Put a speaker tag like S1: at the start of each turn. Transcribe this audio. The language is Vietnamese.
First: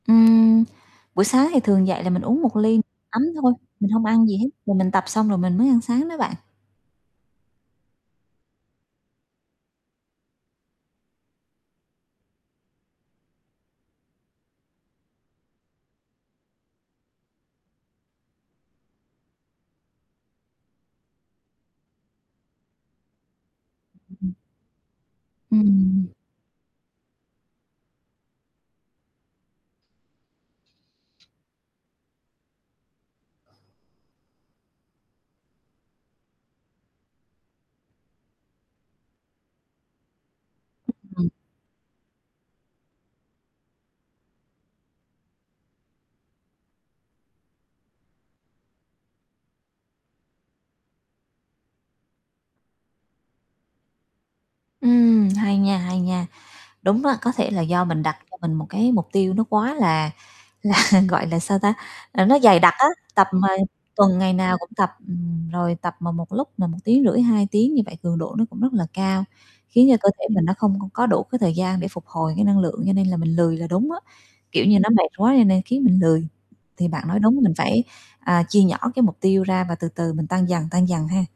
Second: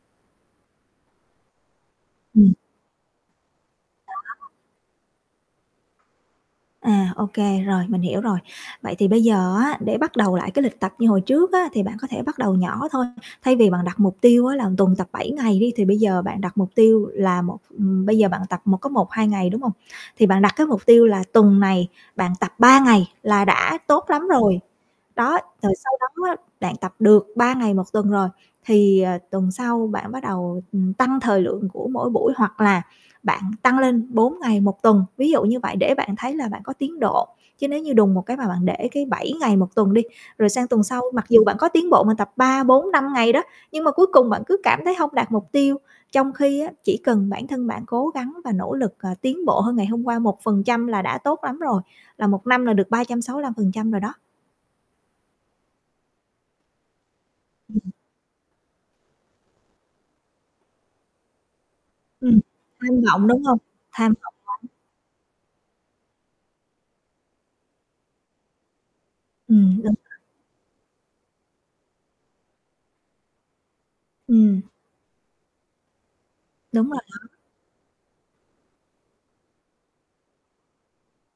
S1: Ừm, buổi sáng thì thường dậy là mình uống
S2: Ừm.
S1: 1 ly ấm thôi, mình hông ăn gì hết,
S2: [unintelligible]
S1: rồi mình tập xong rồi mình mới ăn sáng đó bạn.
S2: À, ô kê, rồi, mình hiểu rồi. Vậy thì bây giờ á để bắt đầu lại cái lịch tập như hồi trước á, thì bạn có thể bắt đầu nhỏ thôi. Thay vì bạn đặt mục tiêu á là tuần tập 7 ngày đi, thì bây giờ bạn đặt mục tiêu là 1, ừm, bây giờ bạn tập một có 1, 2 ngày, đúng hông? Thì bạn đặt cái mục tiêu là tuần này bạn tập 3 ngày là đã
S1: Ừ,
S2: tốt
S1: ừ,
S2: lắm
S1: ừm.
S2: rồi. Đó, rồi sau
S1: Ừm.
S2: đó á, bạn tập được 3 ngày 1 tuần rồi, thì, ờ, tuần sau bạn bắt đầu, ừm, tăng thời lượng của mỗi buổi hoặc là bạn tăng lên 4 ngày 1 tuần, ví dụ như vậy để bạn thấy là bạn có tiến độ. Chứ nếu như đùng một cái mà bạn để cái 7 ngày 1 tuần đi, rồi sang tuần sau mặc
S1: Ừm.
S2: dù bạn có tiến bộ mà tập 3, 4, 5 ngày đó, nhưng mà cuối cùng bạn cứ cảm thấy hông đạt mục tiêu, trong khi á, chỉ cần bản thân bạn cố gắng và nỗ lực, ờ, tiến bộ hơn ngày hôm qua 1% là đã tốt lắm rồi, là 1 năm là được 365% rồi đó.
S1: Ừm, hay nha, hay nha. Đúng đó, có thể là do
S2: Ừm.
S1: mình đặt cho mình một cái mục tiêu nó quá là là, gọi là, sao ta, à, nó
S2: Ừm,
S1: dày đặc á,
S2: tham
S1: tập
S2: vọng, đúng
S1: mà
S2: hông? Tham
S1: tuần ngày
S2: vọng
S1: nào cũng
S2: lớn.
S1: tập, ừm, rồi tập mà một lúc là 1,5 tiếng, 2 tiếng như vậy, cường độ nó cũng rất là cao,
S2: Ừm,
S1: khiến
S2: đúng
S1: cho cơ
S2: rồi.
S1: thể mình nó không c có đủ cái thời gian để phục hồi cái năng lượng, cho nên là mình lười là đúng á.
S2: Ừm.
S1: Kiểu như, nó mệt quá cho nên khiến mình lười, thì
S2: Đúng rồi
S1: bạn nói
S2: đó.
S1: đúng, mình phải, à, chia nhỏ cái mục tiêu ra và từ từ mình tăng dần, tăng dần ha.